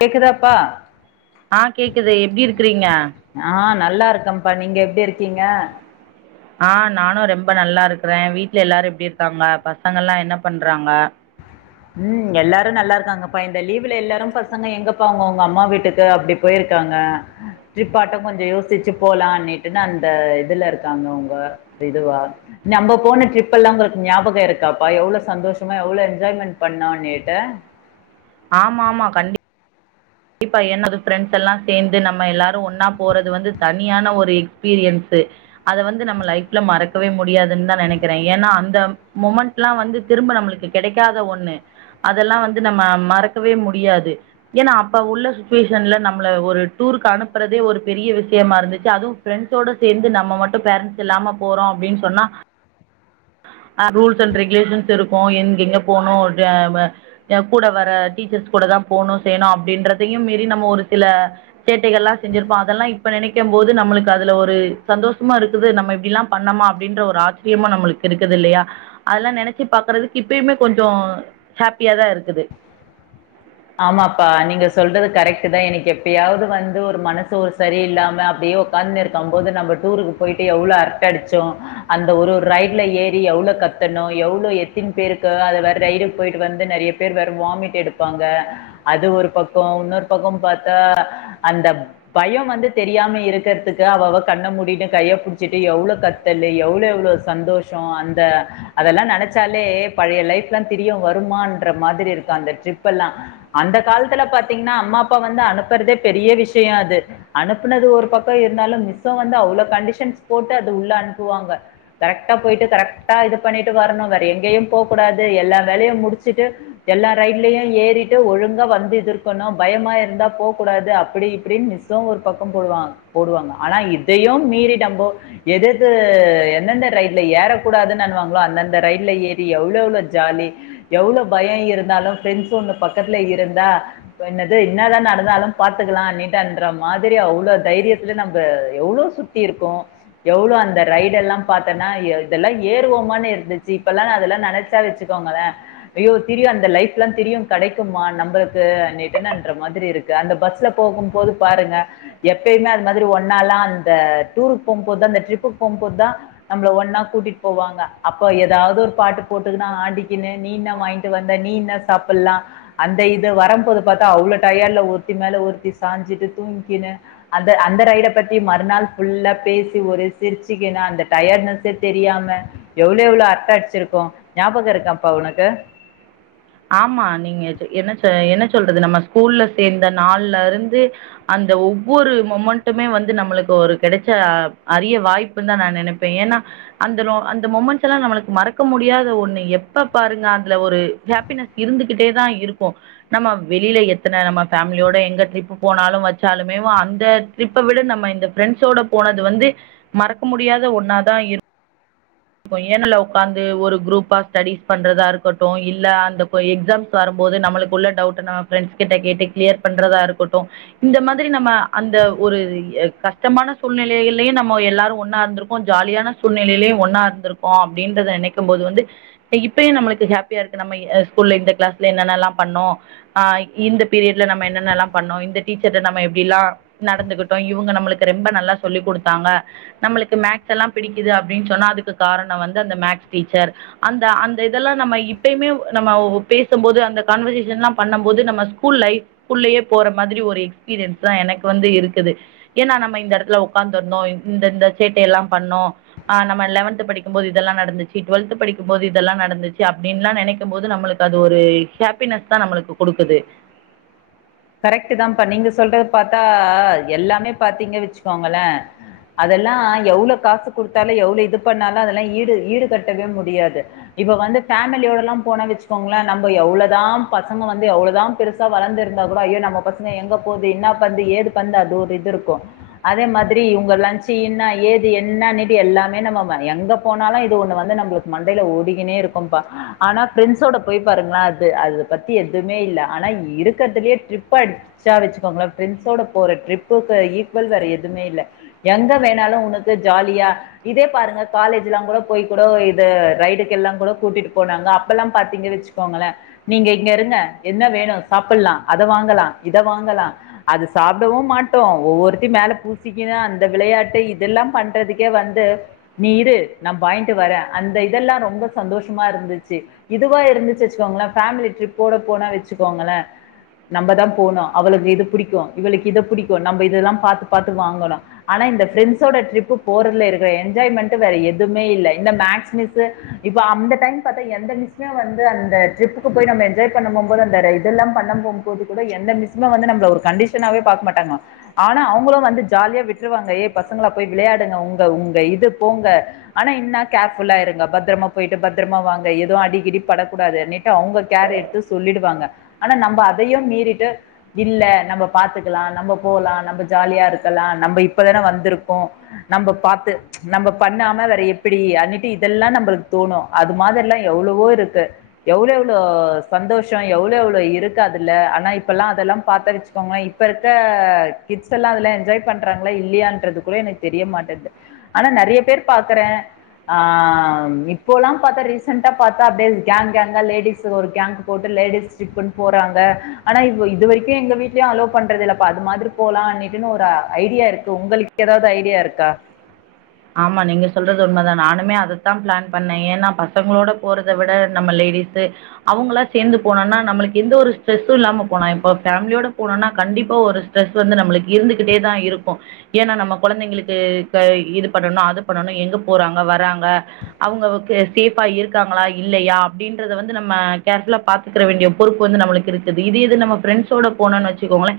கேக்குதாப்பா ஆ கேக்குது எப்டி இருக்குறீங்க ஆ நல்லா இருக்கேன்ப்பா நீங்க எப்டி இருக்கீங்க ஆ நானு ரெம்ப நல்லா இருக்றே வீட்டுல எல்லாரு எப்டி இருக்காங்க பசங்கலா என்ன பண்றாங்க ம் எல்லாரு நல்லா இருக்காங்கப்பா இந்த லீவுல எல்லாரும் பசங்க எங்கப்பா அவுங்க அவுங்க அம்மா வீட்டுக்கு அப்டி போயிருக்காங்க ட்ரிப்பாட்டம் கொஞ்ச யோசிச்சு போலானிட்டு அந்த இதுல இருக்காங்க அவுங்க இதுவா நம்ப போன ட்ரிப்பெல்லா உங்களுக் நியாபகம் இருக்காப்பா எவ்ளோ சந்தோஷமா எவ்ளோ என்ஜாய்மெண்ட் பன்னோனீட்டு ஆமா ஆமா கண்டி கண்டிப்பா ஏனா அது ஃப்ரெண்ட்ஸ்ஸெல்லா சேந்து நம்ம எல்லாரு ஒன்னா போறது வந்து தனியான ஒரு எக்ஸ்ஃபீரியன்ஸு அத வந்து நம்ம லைஃப்ல மறக்கவே முடியாதுன்தா நெனக்கிறே ஏன்னா அந்த முமெண்ட்லா வந்து திரும்ப நம்ளுக்கு கெடைக்காத ஒன்னு அதெல்லா வந்து நம்ம மறக்கவே முடியாது ஏன்னா அப்ப உள்ள சுச்சுவேஷன்ல நம்மள ஒரு டூருக்கு அனுப்புறதே ஒரு பெரிய விஷயமா இருந்துச்சு அதுவு ஃப்ரெண்ஸோட சேந்து நம்ம மட்டு பேரன்ட்ஸ் இல்லாம போறோ அப்டின் சொன்னா அ ரூல்ஸ் அண்ட் ரெகுலேஷன்ஸ் இருக்கூ எங் எங்க போனு டெ வெ எக்கூட வேற டீச்சர்ஸ் கூடதா போனூ செய்ணூ அப்படின்றதையும் மீறி நம்ம ஒரு சில சேட்டைகள்லா செஞ்சிருப்போ அதெல்லா இப்ப நெனைக்கம் போது நம்மளுக்கு அதுல ஒரு சந்தோஷமு இருக்குது நம்ம இப்டி லா பண்ணமா அப்படின்ற ஒரு ஆச்சரியமா நம்மளுக் குருக்குது இல்லையா, அதெல்லா நெனச்சு பாக்கறதுக்கு இப்பயுமே கொஞ்சொ ஹாப்பியாதா இருக்குது. ஆமாப்பா நீங்க சொல்றது கரெக்ட்தா எனக் எப்பயாவது வந்து ஒரு மனசு ஒரு சரி இல்லாம அப்டியே உக்காந்திருக்கம் போது நம்ப டூருக்கு போயிட்டு எவ்ளோ அரட்ட அடிச்சோம் அந்த ஒரு ஒரு ரைடுல ஏறி எவ்ளோ கத்துணோ எவ்ளோ எத்தின் பேருக்கு அத வேற ரைடு போயிட்டு வந்து நெறய பேர் வேற வாமிட் எடுப்பாங்க. அது ஒரு பக்கொ உன்னோரு பக்கம் பாத்தா அந்த பயம் வந்து தெரியாம இருக்கிறதுக்கு அவ அவ கண்ண மூடிட்டு கைய புடிச்சுட்டு எவ்ளோ கத்தல்லு எவ்ளொ எவ்ளோ சந்தோஷொ அந்த அதெல்லா நெனச்சாலே பழைய லைஃப்ல்லா திரியு வருமான்ற மாதிரி இருக்கு அந்த ட்ரிப்பெல்லா அந்த காலத்துல பாத்தீங்கன்னா அம்மா அப்பா வந்து அனுப்புறதே பெரிய விஷய அது அனுப்புனது ஒரு பக்கொ இருந்தாலு மிஸ்ஸு வந்து அவ்வளோ கண்டிஷன்ஸ் போட்டு அது உள்ள அனுப்புவாங்க கரெக்டா போயிட்டு கரெக்டா இது பண்ணிட்டு வரணு வேற எங்கேயு போக்கூடாது எல்லா வேலையு முடிச்சுட்டு எல்லா ரைடுலயு ஏறி ஒழுங்கா வந்துட்டு இருக்கணு பயமா இருந்தா போகக்கூடாது அப்படி இப்படின்னு மிஸ்ஸு ஒரு பக்கம் போடுவா போடுவாங்க ஆனா இதையும் மீறி நம்ப எதெது எந்தெந்த ரைட்ல ஏறக்கூடாதுனுவாங்களோ அந்தந்த ரைட்ல ஏறி எவ்ளெவ்ளோ ஜாலி எவ்ளவு பயம் இருந்தாலு ஃப்ரண்ஸ் பக்கத்துல இருந்தா என்னது என்னாதா நடந்தாலும் பாத்துக்கலான் நீட்டான்ற மாதிரி அவ்ளோ தைரியத்துல நம்ம எவ்ளோ சுத்தி இருக்கோம் எவ்ளோ அந்த ரைடுலா பாத்தன்னா இதெல்லா ஏறுவோமானு இருந்துச்சு இப்பல்லா அதெல்லா நனைச்சா வச்சுக்கோங்களே ஐயோ திரியும் அந்த லைஃப் எல்லா திரியு கடைக்குமா நம்மளுக்கு னுட்டுன்ற மாதிரி இருக்கு அந்த பஸ்ல போகும்போது பாருங்க எப்பயுமே அது மாதிரி ஒன்னாலா அந்த டூர் போகும்போது அந்த ட்ரிபுக்கு போகும்போதுதா நம்ல ஒன்னா கூட்டிட்டு போவாங்க அப்ப ஏதாவது ஒரு பாட்டு போட்டுன்னா ஆடீகீனு நீதா வாங்கிட்டு வந்த நீதா சாப்ட அப்புல்லா அந்த இது வரம்போது பாத்தா அவ்ள டயட்ல ஒருத்தி மேல ஒருத்தி சாஞ்சிட்டு தூங்கிக்னு அந்த அந்த ரைட பத்தி மறுநாள் ஃபுல்லா பேசி ஒரு சிரிச்சுக்கினு அந்த டயட்னஸே தெரியாம எவ்ளோ எவ்ளோ அரட்ட அடிச்சிருக்கோ ஞாபக இருக்காப்பா உனக்கு ஆமா நீங்க என்ன ச என்ன சொல்றது நம்ம ஸ்கூல்ல சேர்ந்த நாள்ல இருந்து அந்த ஒவ்வொரு மொமண்ட்டுமே வந்து நம்மளுக்கு ஒரு கெடைச்ச அரிய வாய்ப்புன் தா நா நினப்பேன் ஏன்னா அந்தோ அந்த மொமெண்ட்ஸ்லா நம்மளுக்கு மறக்க முடியாத ஒண்ணு எப்ப பாருங்க அதுல ஒரு ஹே ப்பின்னஸ் இருந்துகிட்டே தா இருக்கு நம்ம வெளில எத்தன நம்ம ஃபேமிலியோட எங்க ட்ரிப் போனாலும் வச்சாலுமே அந்த ட்ரிப்ப விட நம்ம இந்த ஃப்ரெண்ட்ஸோட போனது வந்து மறக்க முடியாத ஒன்னாதா இரு ஏனல உக்காந்து ஒரு குரூப்பா ஸ்டடிஸ் பண்றதா இருக்கட்டு இல்ல அந்த எக்ஸாம்ஸ் வரும்போது நம்மளுக்கு உள்ள டவுட்னா ப்ரெண்ஸ் கிட்ட கேட்டு கிளியர் பண்றதா இருக்கட்டு இந்த மாதிரி நம்ம அந்த ஒரு கஷ்டமான சூழ்நிலையிலயு நம்ம எல்லாரு ஒன்னா இருந்திருக்கோ ஜாலியான சூழ்நிலையிலயு ஒன்னா இரு இருந்துருக்கோ அப்டின்றத நினைக்கும் போது வந்து இப்பய நமக்கு ஹப்பியா இருக்கு நம்ம இய ஸ்கூல்ல இந்த கிளாஸ்ல என்னல்லா பண்ணம்ஹ இந்த பீரியட்ல என்னன்னலா பண்ணம் இந்த டீச்சர்ட நம்ம எப்படில்லா நடந்துகிட்டோ இவங்க நம்புளுக்கு ரொம்ப நல்லா சொல்லிகுடுத்தாங்க நம்ளுக்கு மேக்ஸ்லா பிடிக்குது அப்டின்னு சொன்னா அதுக்கு காரணம் வந்து அந்த மேக்ஸ் டீச்சர் அந்த - அந்த இதெல்லா நம்ம இப்புமே நம்ம பேசம்போது அந்த காண்வர்சேசன்லா பண்ணம் போது நம்ம ஸ்கூல் லைஃப் குள்ளயே மாதிரி ஒரு எக்ஸ்பீரியன்ஸ்தா எனக்கு வந்து இருக்குது ஏன்னா நம்ம இந்த இடத்துல உக்காந்துருந்தோ இந்தந்த சேட்டையல்லா பண்ணோ நம த்து படிக்கும்போது இதெல்லா நடந்துச்சு டுவெல்த் படிக்கும்போது இதெல்லா நடந்துச்சு அப்படின்ல்லா நினைக்கும் போது நம்மளுக்கு அது ஒரு ஹாப்பினஸ் தா நம்மளுக்கு குடுக்குது கரெக்ட் தான்ப்பா நீங்க சொல்றது பாத்தா எல்லாமே பாத்தீங்க வச்சுக்கோங்களேன் அதெல்லா எவ்ள காசு குடுத்தாலு எவ்ளவு இது பண்ணாலும் அதெல்லா ஈடு - ஈடு கட்டவே முடியாது இப்ப வந்து ஃபேமலியோடலா போன வச்சுக்கோங்களேன் நம்ம எவ்ளதா பசங்க வந்து எவ்ளதா பெருசா வளர்ந்து கூட ஐயோ நம்ம பசங்க எங்க போது, இன்னா பன்து ஏது பன்து அது ஒரு இது இருக்கும். அதே மாதிரி இவங்க லன்ச் இன்னா ஏது என்னானினிட்டு எல்லாமே நம்ம எங்க போனாலு இது ஒன்னு வந்து நம்ளுக்கு மண்டைல ஓடிகுனே இருக்கும்பா ஆனா ப்ரென்ஸோட போய் பாருங்களே அது -அது பத்தி எதமே இல்ல ஆனா இருக் இக்கறதுலயே ட்ரிப்பா அடிச்சா வச்சுக்கோங்களே ப்ரெண்ஸ்யோட போற ட்ரிப்புக்கு ஈக்வல் வேற எதுமே இல்ல எங்க வேணாலும் உனக்கு ஜாலியா இதே பாருங்க காலேஜலா கூட போய்கூட இது ரைடுக்கு எல்லா கூட கூட்டிட்டு போனாங்க அப்பல்லா பாத்தீங்க வச்சுக்கோங்களே நீங்க இங்க இருங்க என்ன வேணு சா சாப்பிலாம் அத வாங்கலாம் இத வாங்கலாம் அது சாப்டவும் மாட்டோம் ஒவ்வொருத்தி மேல பூசிக்கவே அந்த விளையாட்டு இதெல்லா பண்றதுக்கே வந்து நீ இரு நா வாய்ன்ட்டு வரேன் அந்த இதெல்லா ரொம்ப சந்தோஷமா இருந்துச்சு இதுவா இருந்துச்சு வச்சுக்கோங்களே ஃபேமிலி ட்ரிப்போட போனா வச்சுக்கோங்களே நம்மதா போணு அவளுக்கு இது பிடிக்கும் இவளுக்கு இதை புடிக்கும் நம்ம இதெதா பாத்து பாத்து வாங்கணும் ஆனா இந்த ஃப்ரெண்ட்ஸோட ட்ரிப் போறதுல இருக்கிற என்ஜாய்மெண்ட் வேற எதுமே இல்ல இந்த மேக்ஸ் மிஸ்உ இப்ப அந்த டைம் பாத்தா எந்த மிஸ்சுமே வந்து அந்த ட்ரிப்புக்கு போய் நம்ம என்ஜாய் பண்ண போகும்போது அந்த இதெல்லா பண்ணம் போகும்போது கூட எந்த மிஸ்சுமே வந்து நம்மள ஒரு கண்டிஷனாவே பாக்க மாட்டாங்க ஆனா அவங்களும் வந்து ஜாலியா விட்டுருவாங்க ஏய் பசங்களா போய் விளையாடுங்க உங்க-உங்க இது போங்க ஆனா இன்னா கேர்ஃபுல்லா இருங்க பத்தரமா போயிட்டு பத்தரமா வாங்க எதுவும் அடிகிடி படக்கூடாதுட்டு அவங்க கேர் எடுத்து சொல்லிடுவாங்க. ஆனா நம்ம அதையு மீறிட்டு இல்ல நம்ம பாத்துக்கலா நம்ம போலா நம்ம ஜாலியா இருக்கலாம் நம்ம இப்பதானே வந்திருக்கோம் நம்ம பாத்து நம்ம ம்ச்ச பண்ணாம வேற எப்படி அண்ணிட்டு இதெல்லாம் நம்மளுக்கு தோணும் அது மாதிரல்லாம் எவ்ளவோ இருக்கு எவ்ளோ - எவ்ளோ சந்தோஷம் எவ்ளோ - எவ்ளோ ஸோ இருக்காதுல ஆனா இப்பெல்லாம் அதெல்லாம் பாத்தன் வச்சிக்கோங்களேன் இப்ப இருக்க கிட்ஸ் எல்லா அதெல்லாம் என்ஜாய் பன்றாங்களா இல்லையான்றது கூட எனக்கு தெரிய மாட்டங்குது ஆனா நிறைய பேர் பாக்குறேன் ஆஹ் இப்போல்லாம் பாத்தா ரீசென்டா பாத்தா கேங் கேங்கா லேடீஸ் ஒரு கேங் போட்டு லேடீஸ் ட்ரிப்னு போறாங்க ஆனா இ இது வரைக்கு எங்க வீட்லயும் அலோ பண்றதுல்லப்பா அது மாதிரி போலாம்னுட்டுன்னு ஒரு ஐடியா இருக்கு உங்களுக்கு ஏதாவது ஐடியா இருக்கா ஆமா நீங்க சொல்றது உண்மைதா நானுமே அதைத்தா பிளான் பண்ணே ஏன்னா பசங்களோட போறத விட நம்ம லேடிஸ் அவங்களா சேர்ந்து போனம்னா நம்மளுக்கு எந்த ஒரு ஸ்ரெஸ்ஸும் இல்லாம போனா இப்போ பேமிலியோட போனோம்னா கண்டிப்பா ஒரு ஸ்ட்ரெஸ் வந்து நம்மளுக்கு இருந்துகிட்டே தா இருக்கு ஏன்னா நம்ம குழந்தைங்களுக்கு இப்ப இது பண்ணணு அது பண்ணணு எங்க போறாங்க வராங்க அவங்க சேபா இருக்காங்களா இல்லையா அப்படீன்றத வந்து நம்ம கேர்புல்லா பார்த்துக்கற வேண்டிய பொறுப்பு வந்து நம்மளுக்கு இருக்குது இதே இது நம்ம ப்ரெண்ட்ஸ்சோட போனோனு வச்சுக்கோங்களே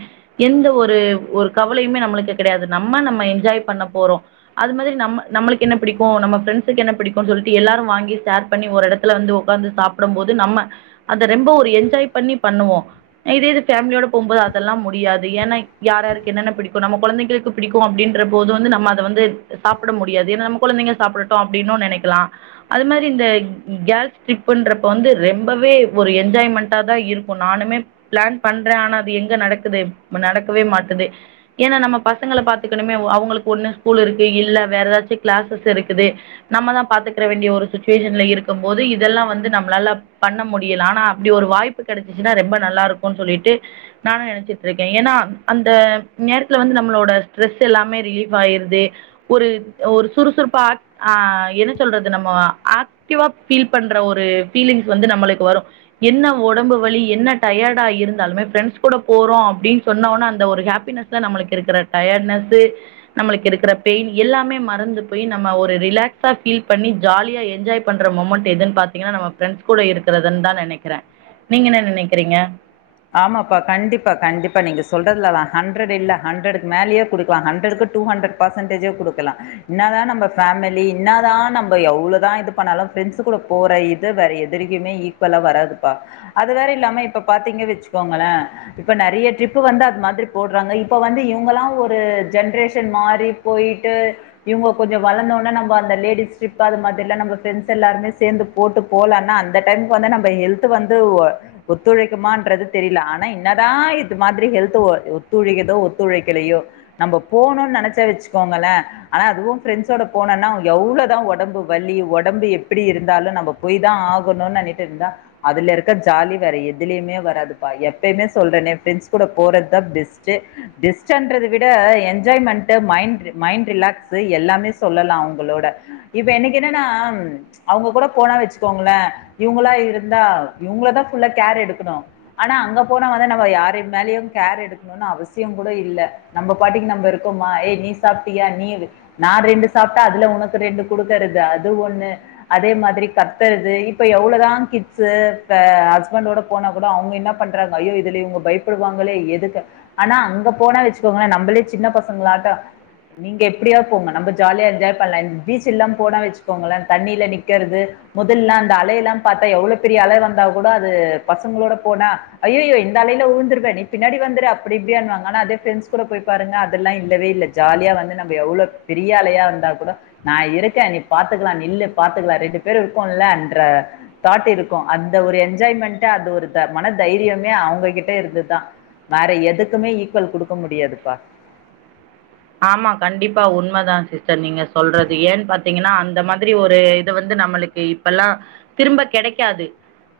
எந்த ஒரு ஒரு கவலையுமே நம்மளுக்கு கிடையாது நம்ம நம்ம என்ஜாய் பண்ண போறோ அது மாதிரி நம்ம நம்மளுக்கு என்ன பிடிக்கு நம்ம ப்ரெண்ட்ஸுக்கு என்ன பிடிக்கும் சொல்லிட்டு எல்லாரும் வாங்கி ஷேர் பண்ணி ஒரு இடத்துல வந்து உட்காந்து சாப்பிடும் போது நம்ம அதை ரொம்ப ஒரு என்ஜாய் பண்ணி பண்ணுவோ இதே இது பேமிலியோட போகும்போது அதெல்லா முடியாது ஏன்னா யார் யாருக்கு என்னென்ன பிடிக்கு நம்ம குழந்தைங்களுக்கு பிடிக்கு அப்படீன்ற போது வந்து நம்ம அதை வந்து சாப்பிட முடியாது ஏன்னா நம்ம குழந்தைங்க சாப்பிடட்டு அப்படின்னு நினைக்கலா அது மாதிரி இந்த கேஸ் ட்ரிப்புன்றப்ப வந்து ரொம்பவே ஒரு என்ஜாய்மெண்டா தான் இருக்கு நானுமே பிளான் பண்றேன் ஆனா அது எங்க நடக்குது நடக்கவே மாட்டுது ஏன்னா நம்ம பசங்களை பாத்துக்கணுமே அவங்களுக்கு ஒன்னு ஸ்கூல் இருக்கு இல்ல வேற ஏதாச்சு கிளாஸஸ் இருக்குது நம்மதா பாத்துக்கிற வேண்டிய ஒரு சிட்டுவேஷன்ல இருக்கு போது இதெல்லா வந்து நம்மளால பண்ண முடியல ஆனா அப்படி ஒரு வாய்ப்பு கிடைச்சிச்சுன்னா ரொம்ப நல்லா இருக்கு சொல்லிட்டு நானு நினைச்சிட்டு இருக்கே ஏன்னா அந்த நேரத்துல வந்து நம்மளோட ஸ்ட்ரெஸ் எல்லாமே ரிலீப் ஆயிருது ஒரு ஒரு சுறுசுறுப்பா ஆ என்ன சொல்றது நம்ம ஆக்டிவா பீல் பண்ற ஒரு பீலிங்ஸ் வந்து நம்மளுக்கு வரும் என்ன உடம்பு வலி என்ன டயர்டா இருந்தாலுமே ப்ரெண்ட்ஸ் கூட போறோ அப்படின்னு சொன்ன உடனே அந்த ஒரு ஹாப்பினஸ்ல நம்மளுக்கு இருக்கிற டயர்டனஸ்சு நம்மளுக்கு இருக்கிற பெயின் எல்லாமே மறந்து போய் நம்ம ஒரு ரிலாக்ஸா பீல் பண்ணி ஜாலியா என்ஜாய் பண்ற மூமெண்ட் எதுன்னு பாத்தீங்கன்னா நம்ம ப்ரெண்ட்ஸ் கூட இருக்குறதுன்னு தான் நினைக்கிறேன் நீங்க என்ன நினைக்குறீங்க ஆமாப்பா கண்டிப்பா கண்டிப்பா நீங்க சொல்றதுலதா ஹண்ரட் இல்ல ஹண்ரடுக்கு மேலயே குடுக்கலா. ஹண்டரக்கு டூ ஹண்ட்ரட் பர்சன்டேஜே குடுக்கலா. இன்னாதா நம்ம ஃபேமலி இன்னாதா நம்ப எவ்ளோதா இது பண்ணாலு ஃப்ரெண்ட்சு கூட போற இது வேற எதுலியுமே ஈக்குவலா வராதுப்பா அது வேற இல்லாம இப்ப பாத்தீங்க வெச் ச்சுக்கோங்களே இப்ப நெறய ட்ரிப்பு வந்து அத் மாதிரி போட்றாங்க இப்ப வந்து இவுங்களா ஒரு ஜென்ரேஷன் மாரி போயிட்டு இவுங்க கொஞ்சோ வளந்தோனே நம்ப அந்த லேடிஸ் டிரிப்பு அது மாதில்லா நம்ப ப்ரெண்ஸ் எல்லாருமே சேந்து போட்டு போலான்னா அந்த டைம்க்கு வந்து நம்ப ஹெல்த்து வந்து ஒ ஒத்துழைக்கமான்றது தெரில ஆனா இன்னதா இது மாதிரி ஹெல்து ஒ ஒத்துழகுதோ ஒத்துழைக்கலையோ நம்ப போணுன் நெனச்சா வச்சுக்கோங்களே ஆனா அதுவும் ஃப்ரெண்ட்ஸோட போனோனா எவ்ளோதா ஒடம்பு வலி ஒடம்பு எப்பிடி இருந்தாலு நம்ப போய்தா ஆகணுனு நெனிட்டிருந்தா அதுல இருக்க ஜாலி வேற எதுலியுமே வராது. எப்பேமே சொல்றனே ஃப்ரெண்ஸ் கூட போறத்தா பெஸ்ட்டு. பெஸ்டன்றத விட என்ஜாய்மெண்டு மைண்ட் மைண்ட் ரிலாக்ஸு எல்லாமே சொல்லலா அவுங்களோட இப்ப எனக்கு என்னனா அவுங்க கூட போனா வச்சுக்கோங்களே இவுங்களா இருந்தா இவுங்களதா ஃபுல்லா கேர் எடுக்கணு. ஆனா அங்க போனா வந்து நம்ம யாரு மேலயும் கேர் எடுக்கணுனு அவசியம் கூட இல்ல நம்ப பாட்டிக்கு நம்ம இருக்கோமா ஏய் நீ சாப்ட்டியா நீ நான் ரெண்டு சாப்பிட்ட அதுல உனக்கு ரெண்டு குடுக்கறது அது ஒண்ணு அதே மாதிரி கத்தறது இப்ப எவ்ளோதா கிட்ஸு அ ஹஸ்பண்டோட போனா கூட அவுங்க என்ன பன்றாங்க. ஐய்யோ இதுல இவுங்க பயப்படுவாங்களே எதுக்கு ஆனா அங்க போனா வெச்சுக்கோங்களே நம்பளே சின்ன பசங்களாட்ட நீங்க எப்டியாவ் போங்க நம்ப ஜாலியா என்ஜாய் பன்லா. பீச்சில்லாம் போனா வெச்சுக்கோங்களே தண்ணீல நிக்கறது முதல்லா அந்த அலை எல்லாம் பாத்தா எவ்ளோ பெரிய அல வந்தா கூட அது பசங்களோட போனா அய்யய்யோ இந்த அலைல ஊழ்துருவ நீ பின்னாடி வந்துரு அப்டி இப்டியன்வாங்க ஆனா அதே ஃப்ரெண்ட்ஸ் கூட போய் பாருங்க அதெல்லா இல்லவே இல்ல. ஜாலியா வந்து நம்ம எவ்ளோ பெரிய அலையா வந்தா கூட நா இருக்க நீ பாத்துக்லா நில்லு பாத்துக்லா ரெண்டு பேரூ இருக்கோல்லன்ற தாட் இருக்கு அந்த ஒரு என்ஜாய்மெண்டு அதே ஒரு மன தைரியமே அவுங்ககிட்ட இருந்துதா வேற எதுக்குமே ஈக்குவல் குடுக்க முடியாதுப்பா ஆமா கண்டிப்பா உண்மதா சிஸ்டர் நீங்க சொல்றது ஏன் பாத்தீங்கன்னா அந்த மாதிரி ஒரு இத வந்து நம்மளுக்கு இப்பல்லா திரும்ப கெடைக்காது.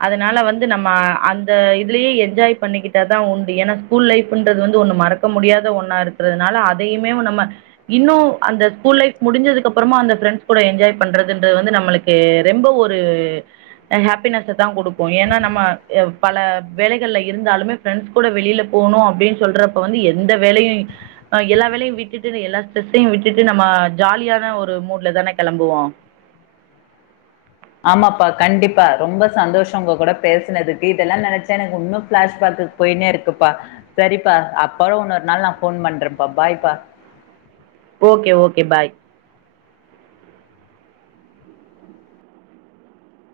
அதனால வந்து நம்ம அந்த இதுலயே என்ஜாய் பண்ணிக்கிட்டாதா உண்டு. ஏன்னா ஸ்கூல் லைஃப்ன்றது வந்து ஒன்னு மறக்க முடியாத ஒன்னா இருக்கறதுனால அத் இதையுமேவு நம்ம இன்னு அந்த ஸ்கூல் லைஃப் முடிஞ்சதுக்கு அப்புறமா அந்த ஃப்ரெண்ஸ் கூட என்ஜாய் பண்றதுன்றது வந்து நம்மளுக்கு ரெம்ப ஒரு ஹாப்பினஸ்ஸதா குடுக்கு. ஏன்னா நம்ம பல வேலைகள்ல இருந்தாலுமே ஃப்ரெண்ஸ்கூட வெளிலபோனோ அப்டின்னு சொல்றப்ப வந்து எந்த வேலையு அ எல்லா கவலையு விட்டுட்டு எல்லா ஸ்ட்ரெஸ்ஸையு விட்டுட்டு நம்ம ஜாலியான ஒரு மூட்ல தானே கெளம்புவோ. ஆமாப்பா கண்டிப்பா ரொம்ப சந்தோஷோ உங்க கூட பேசுனதுக்கு இதெல்லா நெனைச்சா எனக்கு உன்னு ஃபிளாஷ்பேக்குக் போய்னே இருக்குப்பா சரிப்பா அப்பறோ உன்னொரு நாள் நா ஃபோன் பண்றன்ப்பா பாய்பா ஓகே ஓகே பாய்